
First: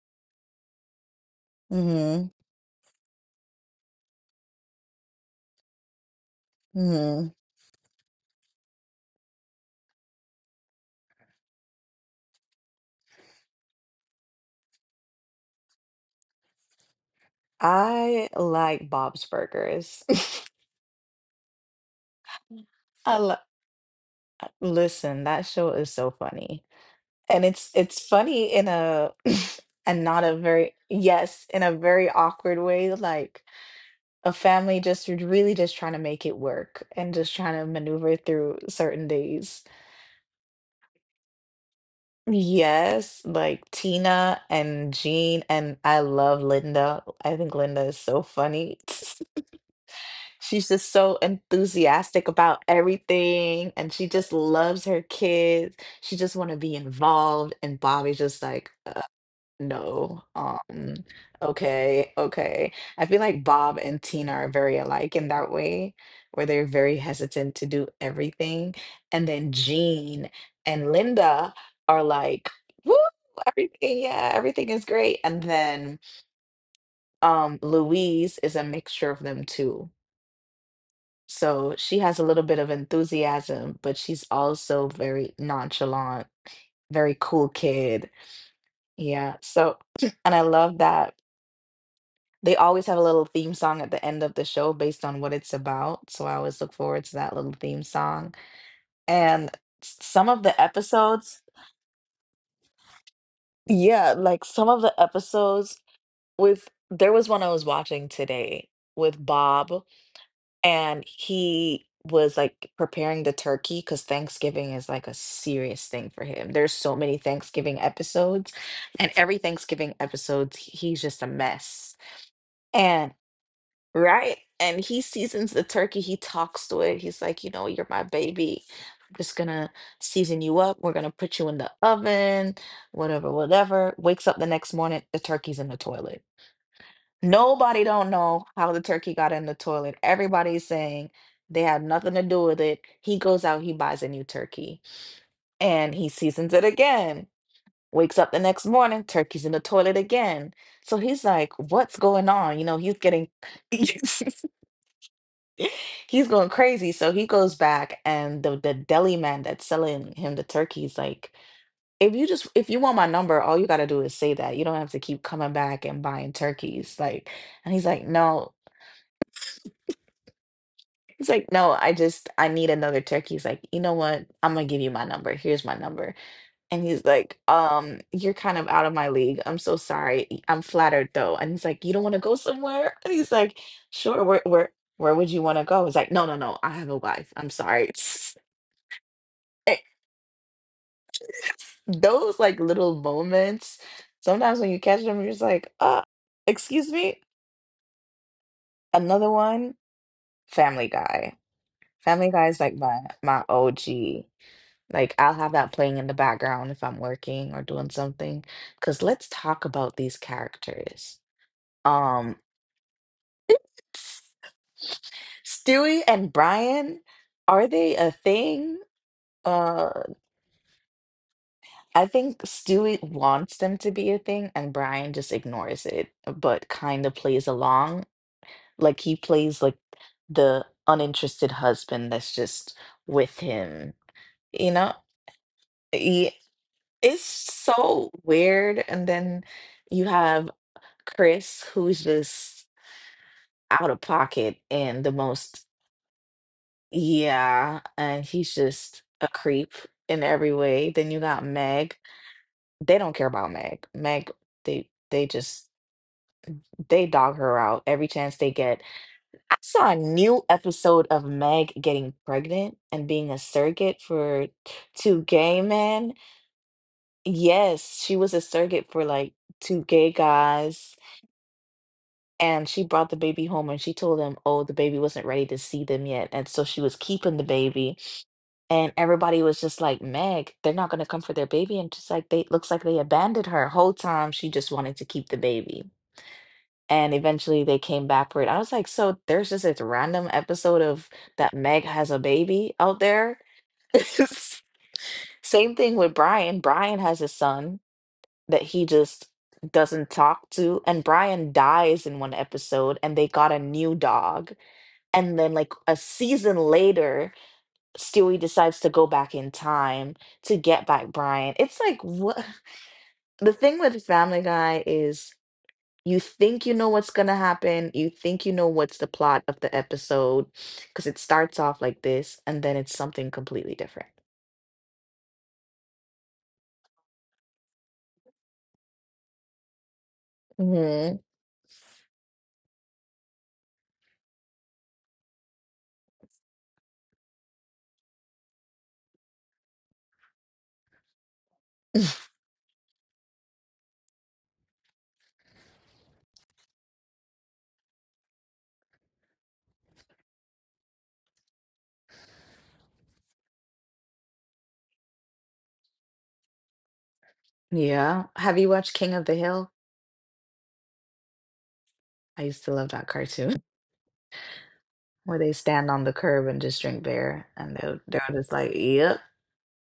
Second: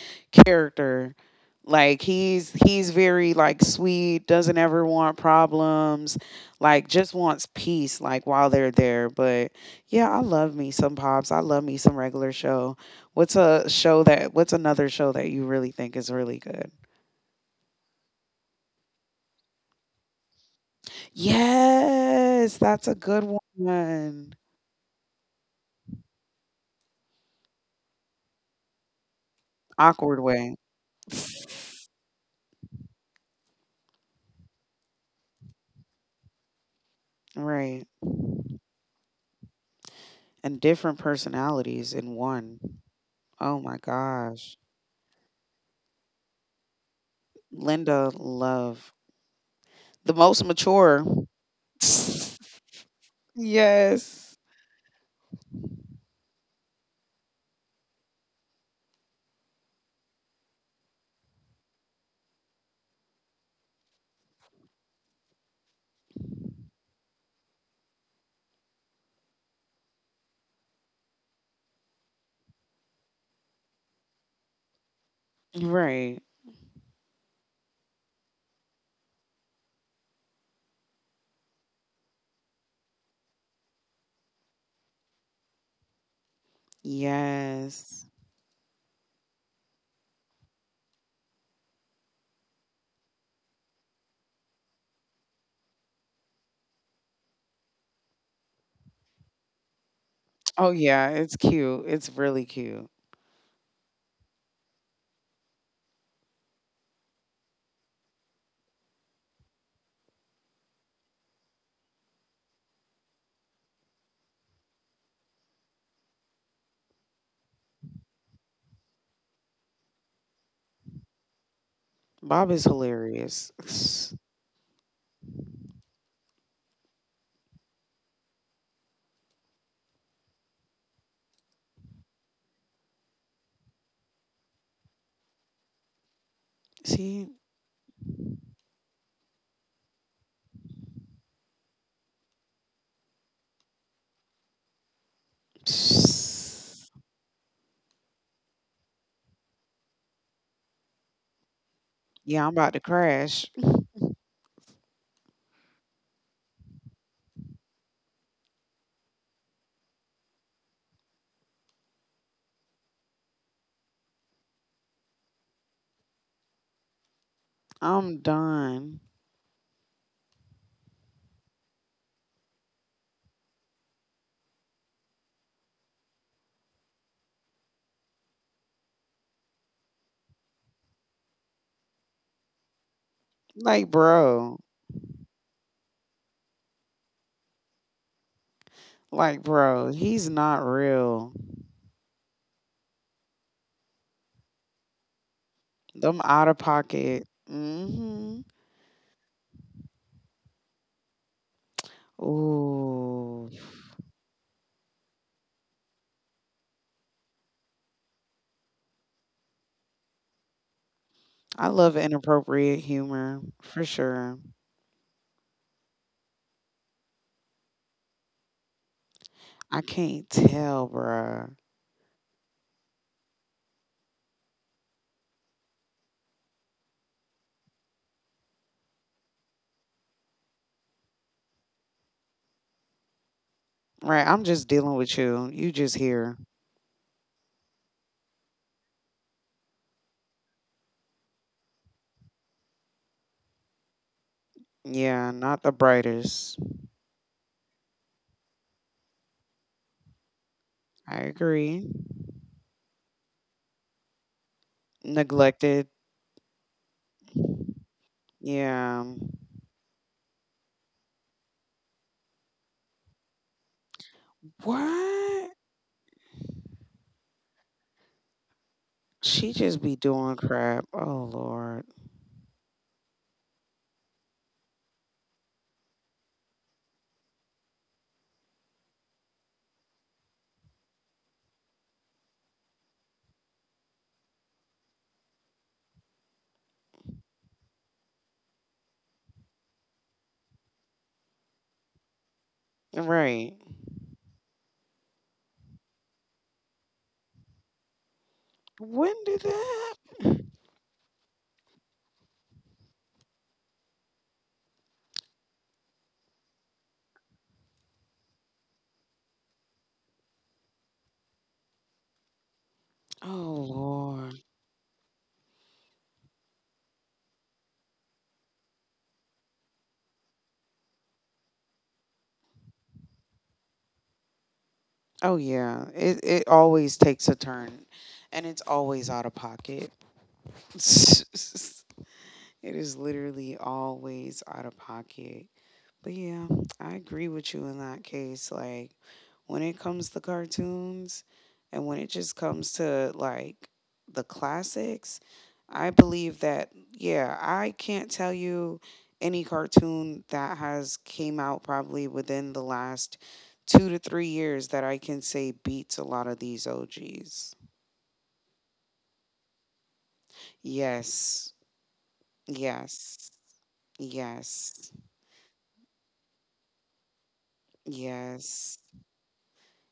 character. Like Hmm. he's very like sweet, doesn't ever want problems, like just Hmm. wants peace like while they're there. But yeah, I love me some Pops. I love me some regular show. What's another show that you really think is really good? I like Bob's Burgers. *laughs* Yes, that's a I good lo- one. Listen, that show is so funny. And it's funny in a *laughs* and Awkward not a way. very yes, in a very awkward way, like a family just really just trying to make it work and just trying to Right. maneuver through certain days. and different personalities in one. Yes, Oh like my Tina gosh. and Jean, and I love Linda. I think Linda is Linda so funny. Love, *laughs* the most She's just mature. so enthusiastic about *laughs* everything, and she just yes. loves her kids. She just want to be involved, and Bobby's just like, no. Okay, okay. I feel like Bob and Tina are very alike in that way, where they're very hesitant to do everything. And then Jean and Linda are like, woo, everything, yeah, everything is great. And then Right. Louise is a mixture of them too. So she has a little bit of enthusiasm, but she's also very nonchalant, very cool Yes. kid. Yeah. So, *clears throat* and I love that. They always have a little theme song at the end of the show based on what it's about. So I always look forward to that little theme song. And some of the Oh yeah, it's episodes, cute. It's really cute. yeah, like some of the episodes with, there was one I was watching today with Bob, and he was like preparing the turkey because Thanksgiving is like a serious thing for him. There's so many Thanksgiving episodes, and every Thanksgiving episode, he's just a mess. Bob is And. hilarious. Right? And he seasons the turkey. He talks to it. He's like, you know, you're my baby. I'm just gonna season you up. We're gonna put you in the oven, whatever, whatever. Wakes up the next morning, the turkey's in the toilet. *sniffs* See? Nobody don't know how the turkey got in the toilet. Everybody's saying they had nothing to do with it. He goes out, he buys a new turkey, and he seasons it *sniffs* again. Wakes up the next morning, turkey's in the toilet again. So he's like, what's going Yeah, I'm on? You about know, to he's getting crash. *laughs* *laughs* he's going crazy. So he goes back and the deli man that's selling him the turkeys like, if you just if you want my number, all you gotta do is say that. You don't have to keep coming back and buying turkeys. Like and he's like, I'm no. done. He's like, no, I just I need another turkey. He's like, you know what? I'm gonna give you my number. Here's my number. And he's like, you're kind of out of my league. I'm so sorry. I'm flattered though. And he's like, you don't want to go somewhere? *laughs* And he's like, Like, sure, where bro. where where would you want to go? He's like, no, no, no, I have a wife. I'm sorry. *laughs* Like, eh, bro, he's not real. those like little moments, sometimes when you catch them, you're just like, ah, Them out of excuse me. pocket. Mm-hmm. Another one, Family Guy. Family Guy is like my Ooh, OG. Like I'll have that playing in the background if I'm working or doing something. Cause let's talk about these characters. I love Um, inappropriate humor for sure. S- Stewie and Brian, are they a thing? I Uh, can't tell, bruh. I think Stewie wants them to be a thing, and Brian just ignores it, but kind of plays along. Like he plays like the uninterested husband that's just with him. Right, I'm just You dealing know, with you. You just here. he, it's so weird. And then you have Chris, who's just out of pocket and the Yeah, not most, the brightest. yeah, and he's just a creep in every way. Then I you got agree. Meg. They don't care about Meg. Meg, they just Neglected. they dog her out every chance they get. Yeah. I saw a new episode of Meg getting pregnant and being a surrogate for two What? gay men. Yes, she was a surrogate for like She just two be gay doing crap. guys. Oh Lord. And she brought the baby home and she told them, oh, the baby wasn't ready to see them yet. And so she was keeping the baby. And everybody was just like, Meg, they're not going to come for their baby. And just like, they looks like they abandoned her. Whole time she just wanted to keep the baby. And eventually they came back for it. I was like, so there's just this random episode of that Meg has a baby out there. Right. *laughs* Same thing with Brian. Brian has a son that he When just did that? doesn't Happen? talk to. And Brian dies in one episode, and they got a new dog. And then, like a season later, Stewie decides to go back in time to get back Brian. It's like, what? *laughs* Oh The thing with Lord. Family Guy is. You think you know what's going to happen. You think you know what's the plot of the episode because it starts off like this and then it's something completely different. Oh yeah. It always takes a turn, and it's always out of pocket. Hmm. *laughs* It is literally always out of pocket. But yeah, I agree with you in that case. Like, when it comes to cartoons and when it just comes to like the classics, I believe that, yeah, I can't tell you any cartoon that has came out probably within the last 2 to 3 years that I can say beats a lot of these OGs. Yeah. Have you watched King of the Hill? Yes, I used to love that yes, cartoon. yes, *laughs* Where they stand on the curb and just drink beer and they're just like, yes. yep.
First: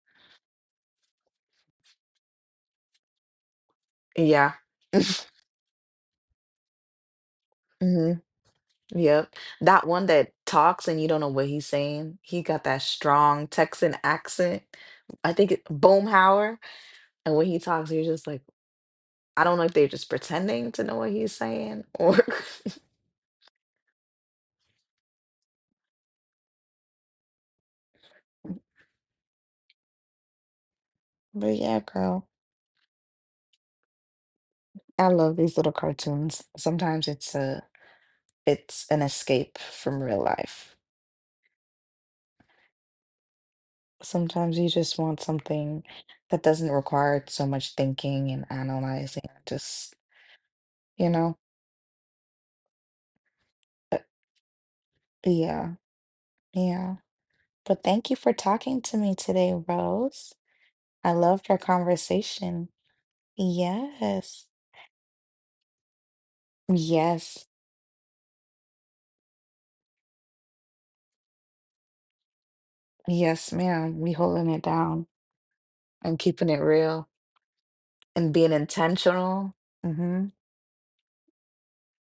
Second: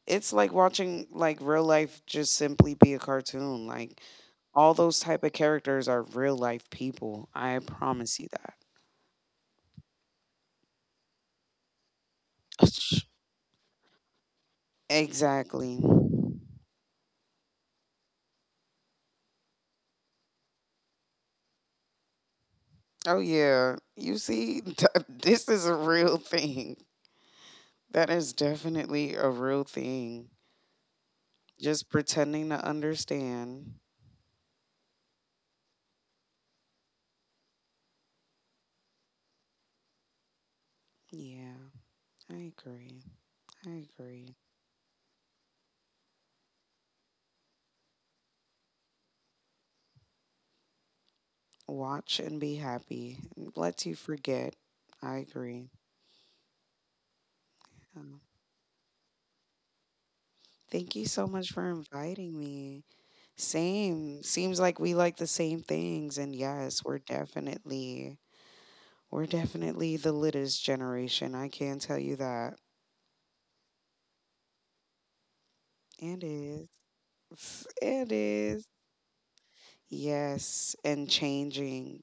It's like watching like real life just simply be a cartoon. Like Yeah. all those type of characters are real life people. I Hmm. promise you that. Yep. That one that talks and you don't know what he's saying. He got that *laughs* strong Texan accent. I think it, Exactly. Boomhauer. And when he talks, you're just like, I don't know if they're just pretending to know what he's saying or Oh yeah, you see, *laughs* this is a real thing. That is definitely a real thing. *laughs* but yeah, Just girl. pretending to understand. I love these little cartoons. Sometimes it's a it's an escape from real life. Yeah, I agree. I agree. Sometimes you just want something that doesn't require so much thinking and analyzing. Just, you know, Watch and be happy. Let you but forget. I agree. yeah, yeah. But thank you Um, for talking to me today, Rose. Thank you I so loved much our for inviting conversation. me. Same. Yes. Seems like we like the same things and yes, we're Yes. definitely we're definitely the littest generation. I can tell you that. Yes, ma'am. We holding it down and And keeping it is. real. It And being is. intentional. Mhm. Yes, and changing,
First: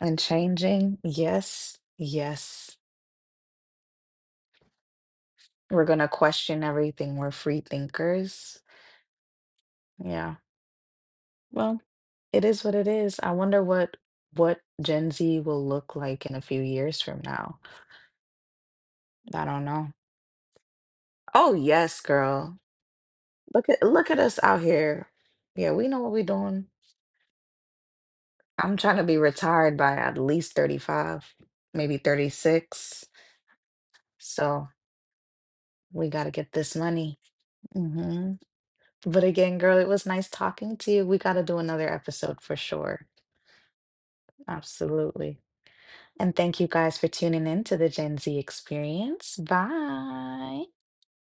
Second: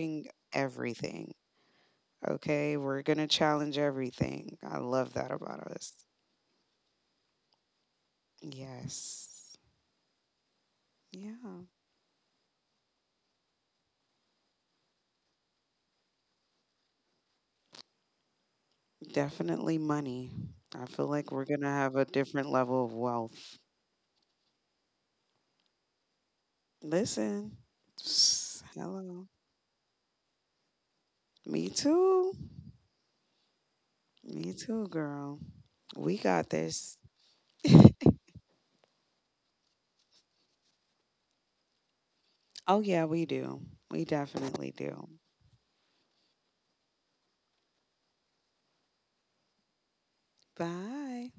And changing. everything. Yes. Yes. Okay, we're going to challenge everything. I love that about We're us. gonna question everything. We're free thinkers. Yes. Yeah. Yeah. Well, it is what it is. I wonder what Gen Z will look like in a few years from now. I don't Definitely know. money. I feel like we're Oh going to have yes, a different girl. level of wealth. Look at us out here. Yeah, we know what we're doing. Listen, *sniffs* I'm trying to be hello. retired by at least 35, Me maybe too. 36. Me So too, girl. we We gotta got get this this. money. Hmm. But again, girl, it was nice talking to you. We got to do another episode for Oh, yeah, sure. we do. We definitely do. Absolutely. And thank you guys for tuning in to the Gen Z experience. Bye. Bye.